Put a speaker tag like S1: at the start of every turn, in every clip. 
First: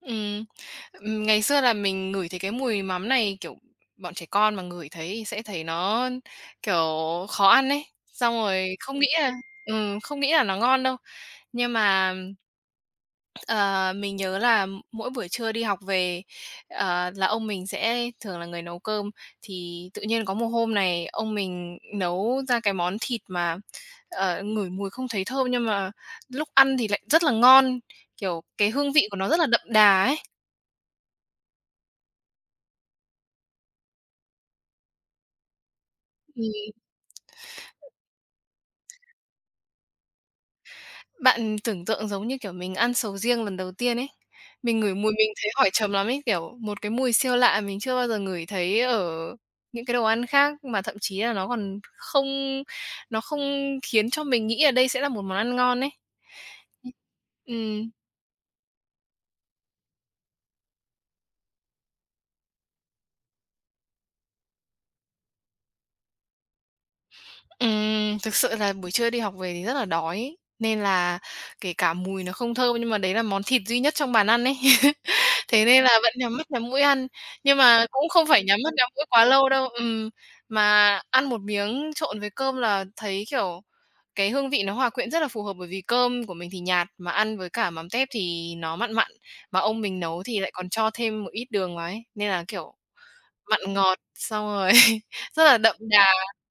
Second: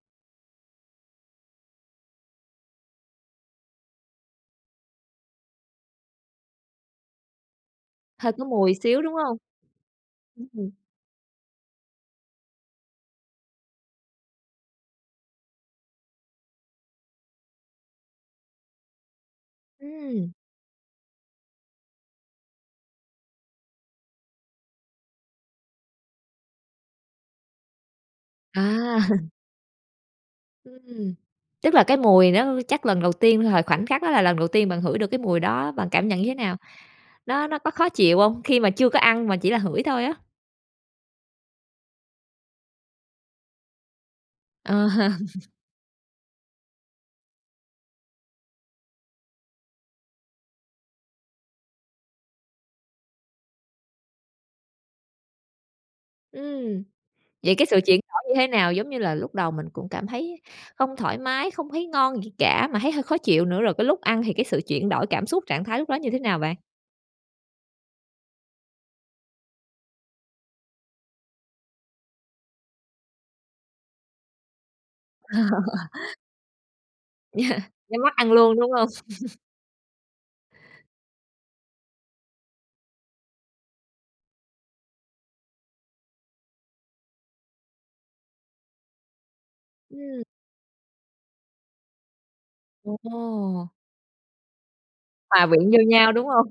S1: Ừm, ừm, ngày xưa là mình ngửi thấy cái mùi mắm này, kiểu, bọn trẻ con mà ngửi thấy thì sẽ thấy nó, kiểu, khó ăn ấy,
S2: Hơi
S1: xong
S2: có
S1: rồi
S2: mùi
S1: không
S2: xíu,
S1: nghĩ
S2: đúng
S1: là
S2: hông?
S1: ừm, không nghĩ là nó
S2: [unintelligible]
S1: ngon đâu. Nhưng mà, ờ, mình nhớ là mỗi buổi trưa đi học về, ờ, là ông mình sẽ thường là người nấu cơm, thì tự nhiên
S2: Ừm.
S1: có một hôm này, ông mình nấu ra cái món thịt mà, ờ, ngửi mùi không thấy thơm, nhưng mà lúc ăn thì lại rất là ngon, kiểu, cái hương
S2: À.
S1: vị của nó rất là đậm đà ấy.
S2: Ừm, tức là cái mùi nó chắc lần đầu tiên thời khoảnh khắc đó là lần đầu tiên bạn hửi được cái mùi đó, bạn cảm nhận như thế
S1: Thì
S2: nào? Nó nó có khó chịu hông, khi mà chưa có ăn mà chỉ là hửi thôi á?
S1: Bạn tưởng tượng giống như, kiểu, mình ăn sầu riêng lần đầu tiên ấy. Mình
S2: Ờ.
S1: ngửi mùi mình thấy hỏi chấm lắm ấy, kiểu, một cái mùi siêu lạ mình chưa bao giờ ngửi thấy ở những cái đồ ăn khác, mà thậm chí là nó còn không nó không khiến cho mình nghĩ là đây sẽ là một món ăn ngon ấy,
S2: Ừm, vậy cái sự
S1: ừm.
S2: chuyển đổi như thế nào? Giống như là lúc đầu mình cũng cảm thấy không thoải mái, không thấy ngon gì cả, mà thấy hơi khó chịu nữa, rồi cái lúc ăn thì cái sự chuyển đổi cảm xúc, trạng thái lúc đó như thế nào bạn?
S1: Ừm, thực sự là buổi trưa đi học về thì rất là đói, nên là kể cả mùi nó không thơm nhưng mà đấy là món thịt duy nhất trong bàn ăn ấy, thế nên là vẫn nhắm mắt nhắm mũi ăn. Nhưng mà
S2: Nhắm
S1: cũng
S2: mắt
S1: không
S2: ăn
S1: phải
S2: luôn,
S1: nhắm mắt
S2: đúng hông?
S1: nhắm mũi quá lâu đâu ừm, mà ăn một miếng trộn với cơm là thấy, kiểu, cái hương vị nó hòa quyện rất là phù hợp, bởi vì cơm của mình thì nhạt, mà ăn với cả mắm tép thì nó mặn mặn, mà ông mình nấu
S2: Ừm.
S1: thì lại còn cho thêm một ít đường vào ấy, nên là, kiểu, mặn
S2: Ồ!
S1: ngọt xong rồi rất
S2: Hòa
S1: là
S2: quyện
S1: đậm
S2: vô
S1: đà
S2: nhau, đúng hông?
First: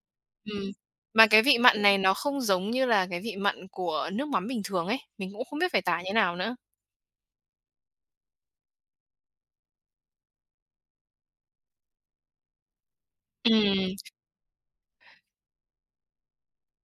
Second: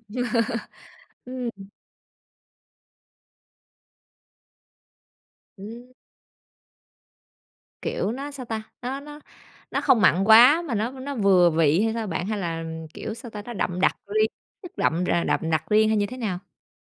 S1: ừm. Mà cái vị
S2: Ừm.
S1: mặn này nó không giống như là cái vị mặn của nước mắm bình thường ấy, mình cũng không biết phải tả như thế nào nữa.
S2: Kiểu, nó, sao ta, nó nó nó không mặn quá mà nó nó vừa vị hay sao bạn? Hay là, kiểu, sao ta, nó đậm
S1: Ừm.
S2: đặc riêng chất đậm r đậm đặc riêng hay như thế nào?